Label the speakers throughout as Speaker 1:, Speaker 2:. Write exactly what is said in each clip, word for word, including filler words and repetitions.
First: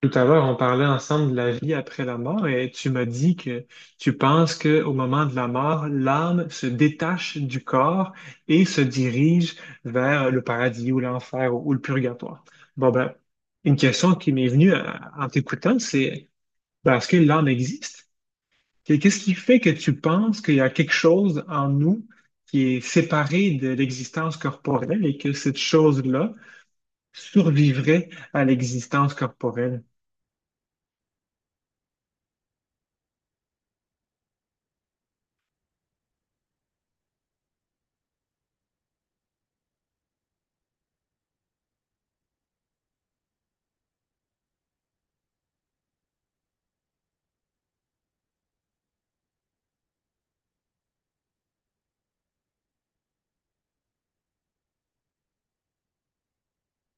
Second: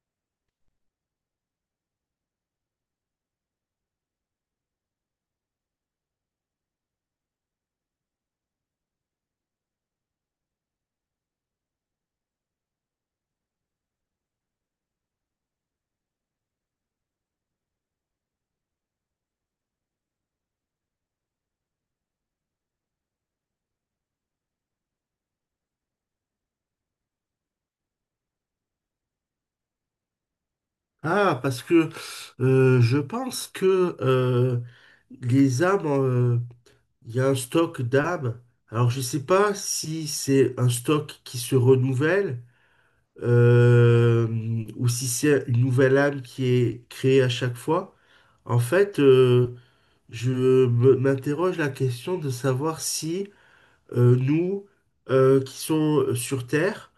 Speaker 1: Tout à l'heure, on parlait ensemble de la vie après la mort et tu m'as dit que tu penses que au moment de la mort, l'âme se détache du corps et se dirige vers le paradis ou l'enfer ou, ou le purgatoire. Bon ben, une question qui m'est venue à- en t'écoutant, c'est ben, est-ce que l'âme existe? Et qu'est-ce qui fait que tu penses qu'il y a quelque chose en nous qui est séparé de l'existence corporelle et que cette chose-là survivrait à l'existence corporelle?
Speaker 2: Ah, parce que euh, je pense que euh, les âmes, euh, il y a un stock d'âmes. Alors, je ne sais pas si c'est un stock qui se renouvelle, euh, ou si c'est une nouvelle âme qui est créée à chaque fois. En fait, euh, je me- m'interroge la question de savoir si euh, nous, euh, qui sommes euh, sur Terre,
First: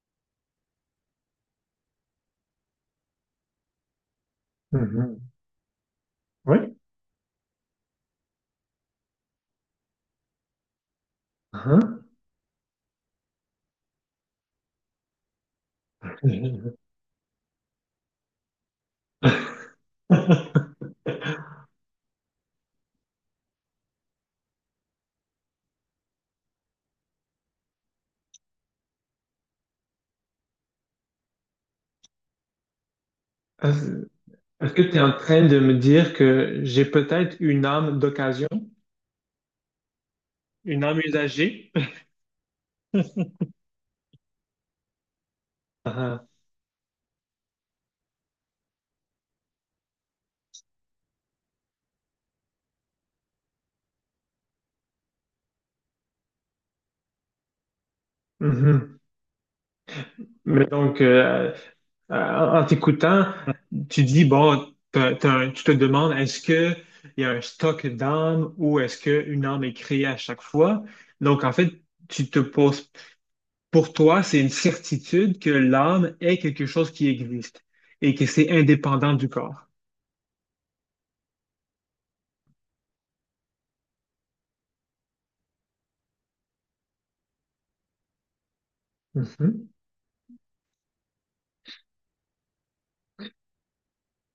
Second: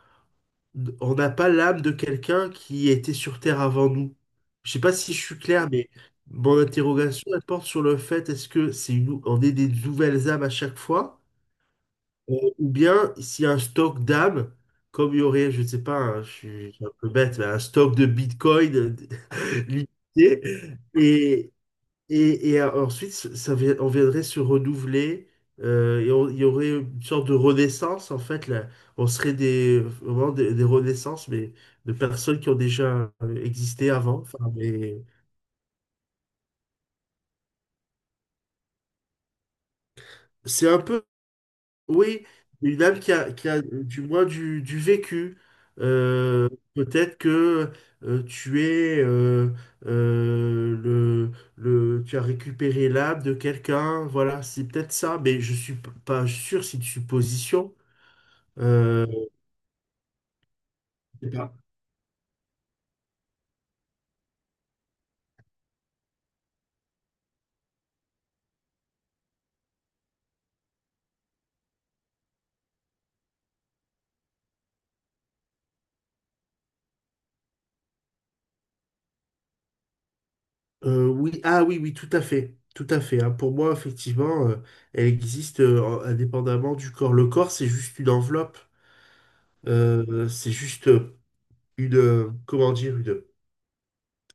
Speaker 2: on n'a pas l'âme de quelqu'un qui était sur Terre avant nous. Je sais pas si je
Speaker 1: Mhm.
Speaker 2: suis clair, mais mon
Speaker 1: Oui.
Speaker 2: interrogation, elle porte sur le fait, est-ce que c'est une- on est des nouvelles âmes à chaque fois,
Speaker 1: Hein.
Speaker 2: euh, ou bien s'il y a un stock d'âmes, comme il y aurait, je ne sais pas, hein, je suis je suis un peu bête, mais un stock de Bitcoin, euh, limité, et, et, et euh, ensuite, ça, vi- on viendrait se renouveler, euh, et on- il y aurait une sorte de renaissance, en fait, là. On serait des, vraiment des, des renaissances, mais de personnes qui ont déjà euh, existé
Speaker 1: Est-ce
Speaker 2: avant. Enfin,
Speaker 1: est-ce que tu es
Speaker 2: mais
Speaker 1: en train de me dire que j'ai peut-être une âme d'occasion,
Speaker 2: c'est un
Speaker 1: une âme
Speaker 2: peu,
Speaker 1: usagée?
Speaker 2: oui, une âme qui a, qui a euh, du moins du, du vécu.
Speaker 1: Ah,
Speaker 2: Euh, peut-être que euh, tu es euh, euh, le, le, tu as récupéré l'âme de quelqu'un, voilà, c'est peut-être ça, mais je suis p- pas sûr, c'est une supposition.
Speaker 1: mhm.
Speaker 2: Euh,
Speaker 1: Mais donc,
Speaker 2: je sais
Speaker 1: euh,
Speaker 2: pas.
Speaker 1: euh, en t'écoutant, tu dis, bon, t'as- t'as tu te demandes, est-ce que il y a un stock d'âmes ou est-ce qu'une âme est créée à chaque fois? Donc, en fait, tu te poses. Pour toi, c'est une certitude que l'âme est quelque chose qui existe et que c'est indépendant du corps.
Speaker 2: Euh, oui, ah oui, oui, tout à fait. Tout à fait, hein. Pour moi, effectivement, euh, elle existe euh, indépendamment du corps. Le corps, c'est juste une enveloppe.
Speaker 1: Mhm,
Speaker 2: Euh, c'est juste une, euh, comment dire, une,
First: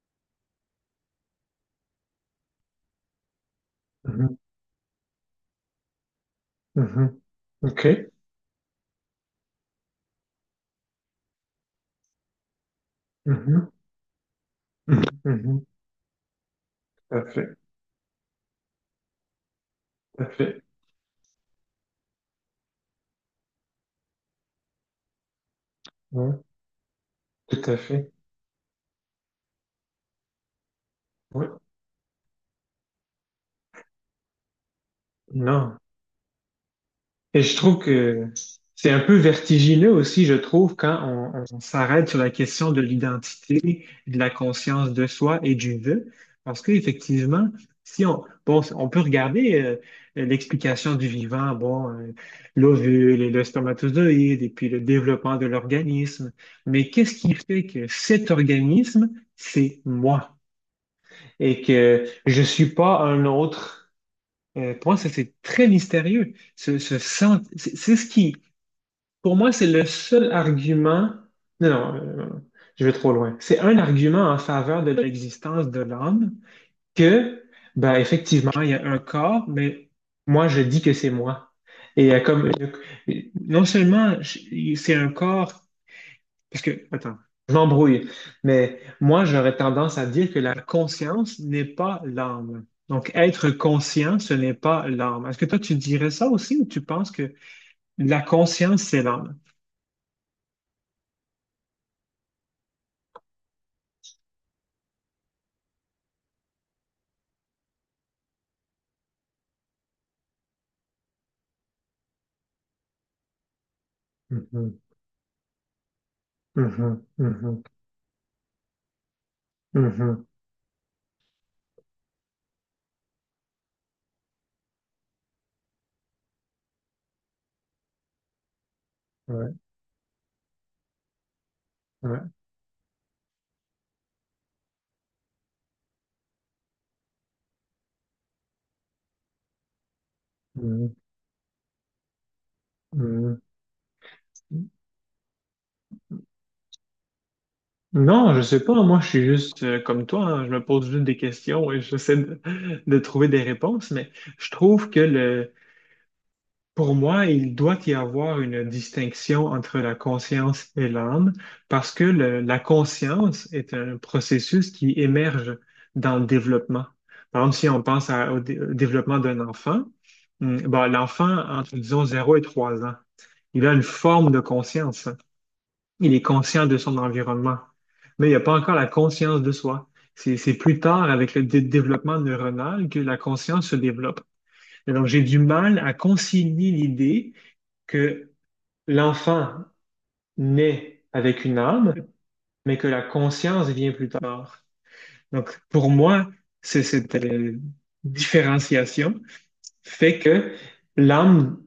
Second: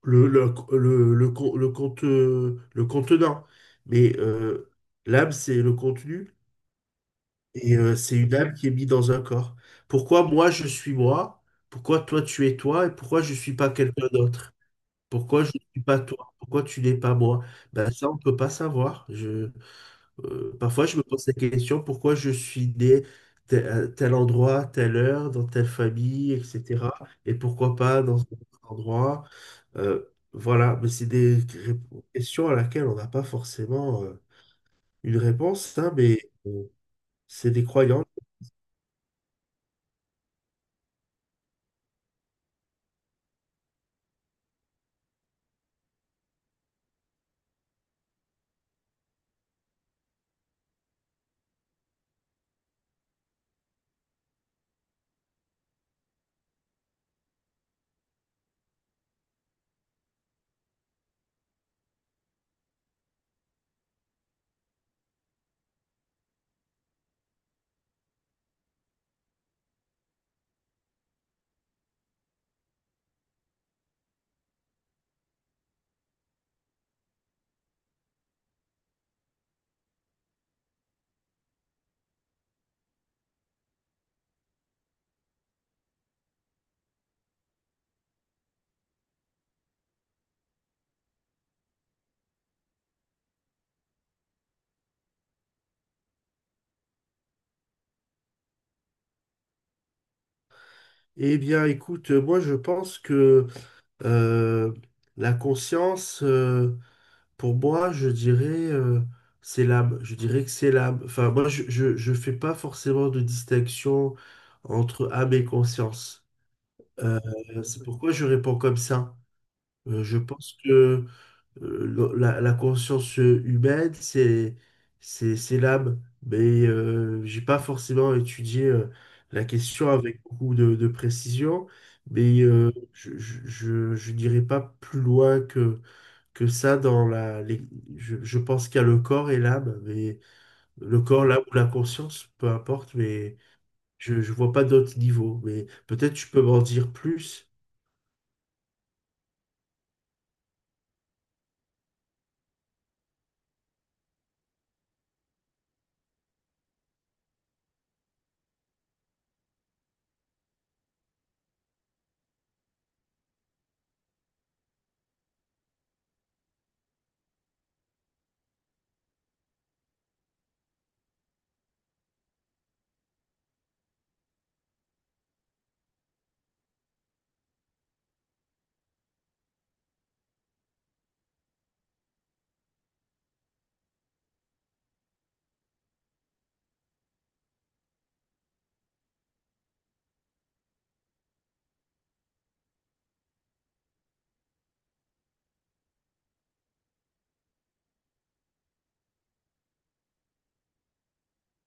Speaker 2: le, le, le, le, con- le conte- le contenant. Mais
Speaker 1: mhm,
Speaker 2: euh, l'âme, c'est le contenu,
Speaker 1: mhm.
Speaker 2: et euh,
Speaker 1: OK.
Speaker 2: c'est une âme qui est mise dans un corps. Pourquoi moi, je suis moi? Pourquoi toi, tu es toi? Et pourquoi je suis
Speaker 1: Mhm,
Speaker 2: pas quelqu'un d'autre?
Speaker 1: mhm,
Speaker 2: Pourquoi je ne
Speaker 1: mhm.
Speaker 2: suis pas toi? Pourquoi tu n'es pas
Speaker 1: Tout à
Speaker 2: moi?
Speaker 1: fait,
Speaker 2: Ben, ça, on ne peut pas savoir. Je,
Speaker 1: tout à
Speaker 2: euh,
Speaker 1: fait.
Speaker 2: parfois, je me pose la question, pourquoi je suis né tel, à tel endroit, telle heure, dans telle famille,
Speaker 1: Ouais,
Speaker 2: et cetera. Et
Speaker 1: tout
Speaker 2: pourquoi
Speaker 1: à
Speaker 2: pas
Speaker 1: fait.
Speaker 2: dans un autre endroit? Euh, voilà, mais c'est des
Speaker 1: Ouais.
Speaker 2: ré- questions à laquelle on n'a pas forcément euh, une
Speaker 1: Non.
Speaker 2: réponse, hein, mais euh,
Speaker 1: Et
Speaker 2: c'est
Speaker 1: je
Speaker 2: des
Speaker 1: trouve
Speaker 2: croyances.
Speaker 1: que c'est un peu vertigineux aussi, je trouve, quand on, on s'arrête sur la question de l'identité, de la conscience de soi et du vœu. Parce qu'effectivement, si on, bon, on peut regarder euh, l'explication du vivant, bon, euh, l'ovule et le spermatozoïde, et puis le développement de l'organisme. Mais qu'est-ce qui fait que cet organisme, c'est moi et que je suis pas un autre? Euh, pour moi, ça, c'est très mystérieux. Ce, ce sent- c'est c'est ce qui pour moi, c'est le seul argument. Non, non, euh, je vais trop loin. C'est un argument en faveur de l'existence de l'âme que, ben, effectivement, il y a un corps, mais moi, je dis que c'est moi. Et il y a comme, euh, non seulement je- c'est un corps, parce que, attends, je m'embrouille, mais moi, j'aurais tendance à dire que la conscience n'est pas l'âme. Donc, être conscient, ce n'est pas l'âme. Est-ce que toi, tu dirais ça aussi ou tu penses que la conscience, c'est l'âme?
Speaker 2: Eh bien, écoute, euh, moi, je pense que euh, la conscience... euh, Pour moi, je dirais euh, syllabe. Je dirais que syllabe. Enfin, moi, je, je, je fais pas forcément de distinction
Speaker 1: Mhm,
Speaker 2: entre âme et conscience.
Speaker 1: mhm,
Speaker 2: Euh,
Speaker 1: mhm,
Speaker 2: c'est pourquoi je réponds comme ça. Euh, je
Speaker 1: mhm.
Speaker 2: pense que euh, la, la conscience humaine, c'est c'est c'est l'âme. Mais euh, j'ai pas forcément étudié euh, la
Speaker 1: Ouais,
Speaker 2: question avec beaucoup de, de précision.
Speaker 1: ouais,
Speaker 2: Mais euh, je, je, je, je dirais pas plus loin que que ça dans la... les- Je, je pense qu'il y a le corps et l'âme, mais
Speaker 1: mhm,
Speaker 2: le corps, l'âme ou la conscience, peu importe, mais
Speaker 1: mhm.
Speaker 2: je ne vois pas d'autres niveaux. Mais peut-être tu peux m'en dire plus.
Speaker 1: Non, je sais pas. Moi, je suis juste euh, comme toi, hein. Je me pose juste des questions et j'essaie de, de trouver des réponses. Mais je trouve que le, Pour moi, il doit y avoir une distinction entre la conscience et l'âme parce que le- la conscience est un processus qui émerge dans le développement. Par exemple, si on pense à- au, dé- au développement d'un enfant, hum, bon, l'enfant, entre, disons, zéro et trois ans, il a une forme de conscience. Il est conscient de son environnement, mais il n'y a pas encore la conscience de soi. C'est c'est plus tard, avec le dé- développement neuronal, que la conscience se développe. Et donc, j'ai du mal à concilier l'idée que l'enfant naît avec une âme, mais que la conscience vient plus tard. Donc, pour moi, c'est cette euh, différenciation fait que l'âme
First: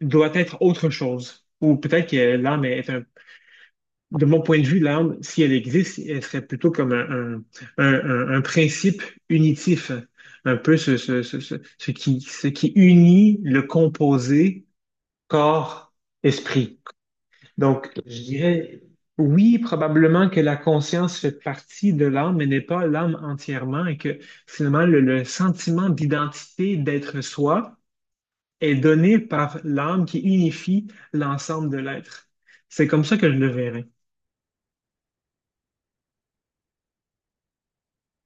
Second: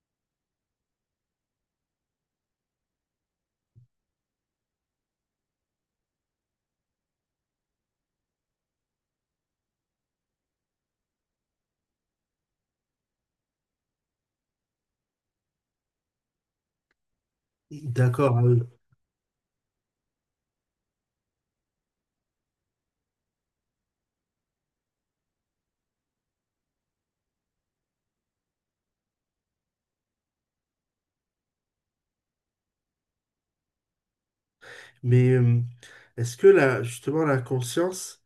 Speaker 1: doit être autre chose. Ou peut-être que l'âme est un. De mon point de vue, l'âme, si elle existe, elle serait plutôt comme un, un- un- un principe unitif, un peu ce, ce, ce, ce, ce qui, ce qui unit le composé corps, esprit. Donc, je
Speaker 2: D'accord, ah oui.
Speaker 1: dirais, oui, probablement que la conscience fait partie de l'âme, mais n'est pas l'âme entièrement, et que finalement, le, le sentiment d'identité, d'être soi, est donné par l'âme qui unifie l'ensemble de l'être. C'est comme ça que je le verrais.
Speaker 2: Mais euh, est-ce que là, justement, la conscience...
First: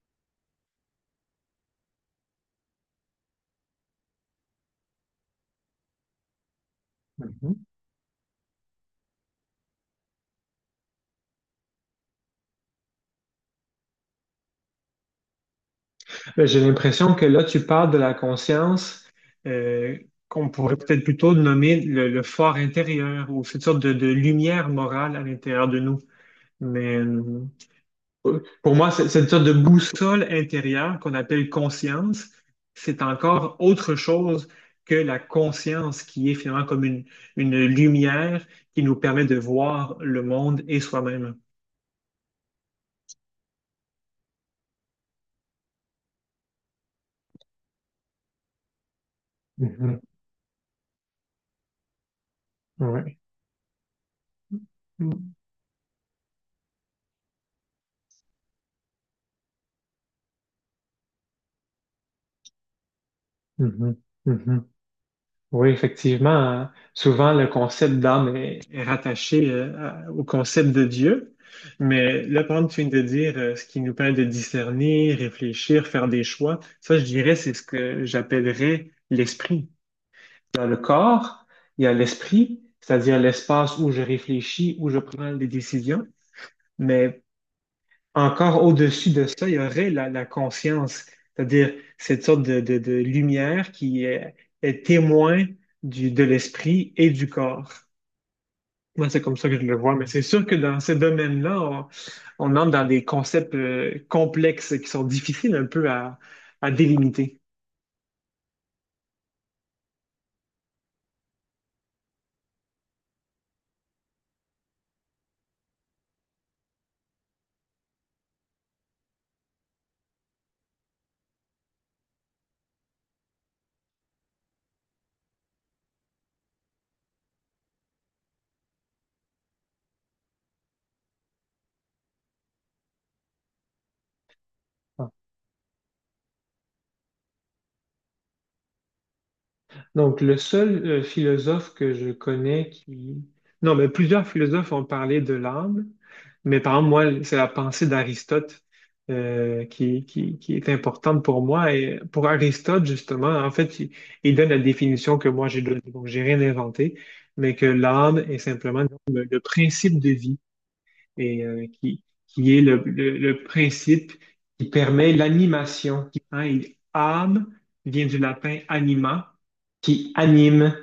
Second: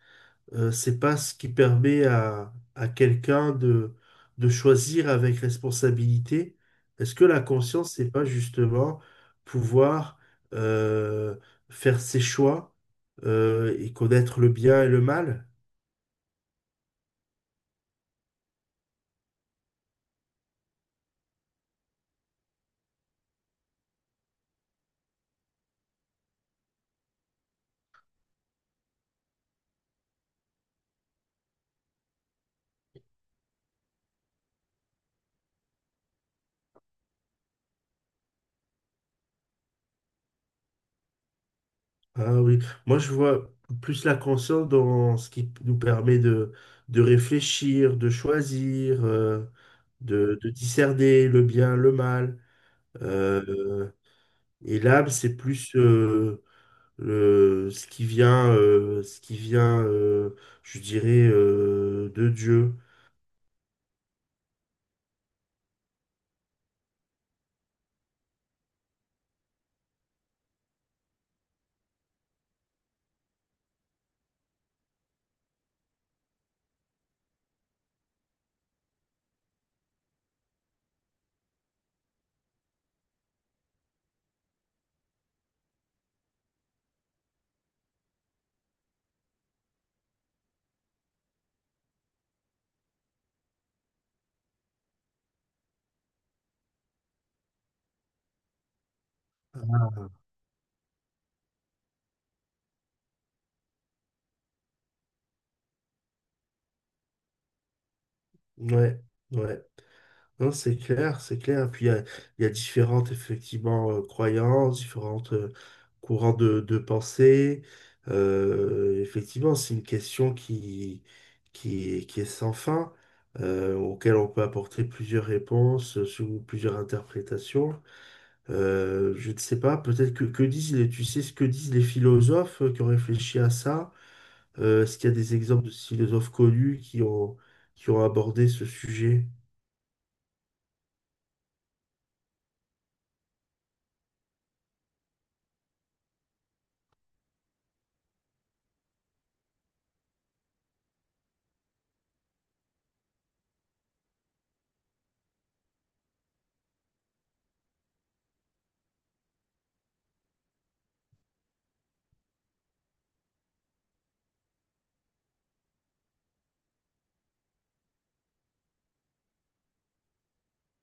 Speaker 2: Euh, c'est pas ce qui permet à, à quelqu'un de, de choisir avec responsabilité. Est-ce que la
Speaker 1: Mhm.
Speaker 2: conscience, c'est pas justement pouvoir euh, faire ses choix, euh, et connaître le bien et le mal?
Speaker 1: Ben, j'ai l'impression que là, tu parles de la conscience euh, qu'on pourrait peut-être plutôt nommer le, le fort intérieur ou cette sorte de, de lumière morale à l'intérieur de nous. Mais, euh, Euh, pour moi, c'est c'est une sorte de boussole intérieure qu'on appelle conscience. C'est encore autre chose que la conscience qui est finalement comme une, une lumière qui nous permet de voir le monde et soi-même.
Speaker 2: Ah oui, moi je vois plus la conscience dans ce qui nous permet de, de réfléchir, de choisir, euh,
Speaker 1: Mhm.
Speaker 2: de, de discerner le bien, le mal.
Speaker 1: Ouais.
Speaker 2: Euh, et l'âme, c'est plus euh, le, ce qui vient, euh, ce qui vient, euh, je dirais, euh, de Dieu.
Speaker 1: Mhm. Mhm. Oui, effectivement, euh, souvent le concept d'âme est, est rattaché euh, à- au concept de Dieu, mais là, par exemple, tu viens de dire euh, ce qui nous permet de discerner, réfléchir, faire des choix. Ça, je dirais, c'est ce que j'appellerais l'esprit. Dans le corps, il y a l'esprit, c'est-à-dire l'espace où je réfléchis, où je prends des décisions, mais encore au-dessus de ça, il y aurait la, la conscience, c'est-à-dire cette sorte de, de- de lumière qui est, est témoin du, de l'esprit et du corps. Moi, c'est comme ça que je le vois, mais c'est sûr que dans ce domaine-là, on, on entre dans des concepts euh, complexes qui sont difficiles un peu à, à délimiter.
Speaker 2: Ouais, ouais. Non, c'est clair, c'est clair. Puis il y a, il y a différentes, effectivement, euh, croyances, différentes euh, courants de, de pensée. Euh, effectivement, c'est une question qui, qui, est- qui est sans fin, euh, auquel on peut apporter plusieurs réponses, euh, sous plusieurs interprétations. Euh, je ne sais pas, peut-être que, que disent les, tu sais ce que disent les philosophes euh, qui ont réfléchi à ça? Euh, est-ce qu'il y a des exemples de philosophes connus qui ont, qui ont abordé ce sujet?
Speaker 1: Donc, le seul euh, philosophe que je connais qui. Non, mais plusieurs philosophes ont parlé de l'âme, mais par exemple, moi, c'est la pensée d'Aristote euh, qui, qui, qui est importante pour moi. Et pour Aristote, justement, en fait, il, il donne la définition que moi j'ai donnée, donc j'ai rien inventé, mais que l'âme est simplement donc, le le principe de vie et euh, qui, qui est le, le- le principe qui permet l'animation. Hein, il- âme vient du latin anima, qui anime.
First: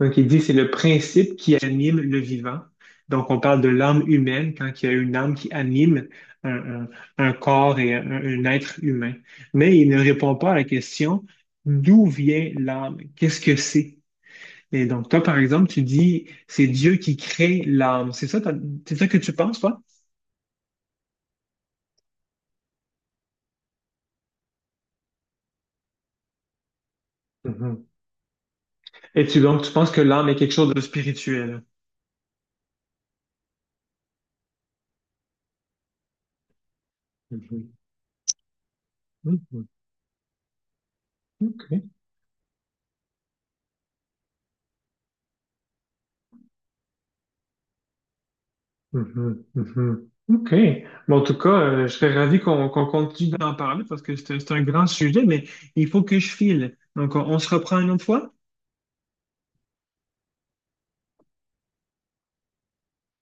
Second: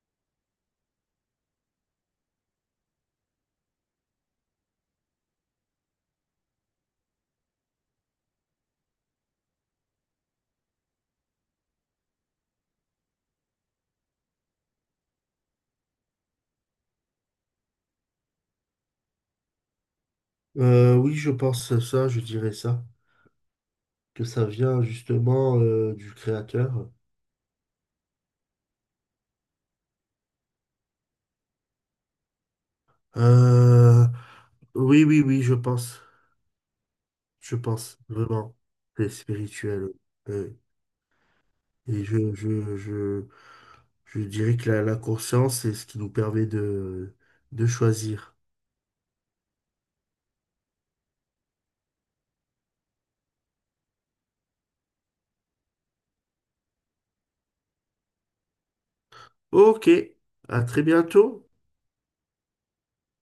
Speaker 1: Donc, il dit c'est le principe qui anime le vivant. Donc, on parle de l'âme humaine quand il y a une âme qui anime un, un- un corps et un, un être humain. Mais il ne répond pas à la question d'où vient l'âme? Qu'est-ce que c'est? Et donc, toi, par exemple, tu dis, c'est Dieu qui crée l'âme. C'est ça, ta- c'est ça que tu penses, toi?
Speaker 2: Euh, oui, je pense à ça, je dirais ça, que ça vient justement euh, du créateur.
Speaker 1: Mhm. Et tu donc, tu penses que l'âme est quelque chose de spirituel?
Speaker 2: Euh, oui, oui, oui, je pense, je
Speaker 1: Mhm.
Speaker 2: pense, vraiment, c'est
Speaker 1: Mhm.
Speaker 2: spirituel. Euh,
Speaker 1: OK.
Speaker 2: et je, je, je, je dirais que la, la conscience, c'est ce qui nous permet de, de choisir.
Speaker 1: Mhm, mhm. OK. Bon, en tout cas, euh, je serais ravi qu'on qu'on continue d'en parler parce que c'est un c'est un grand sujet, mais il faut que je file. Donc, on, on se reprend une autre fois?
Speaker 2: Ok, à très bientôt.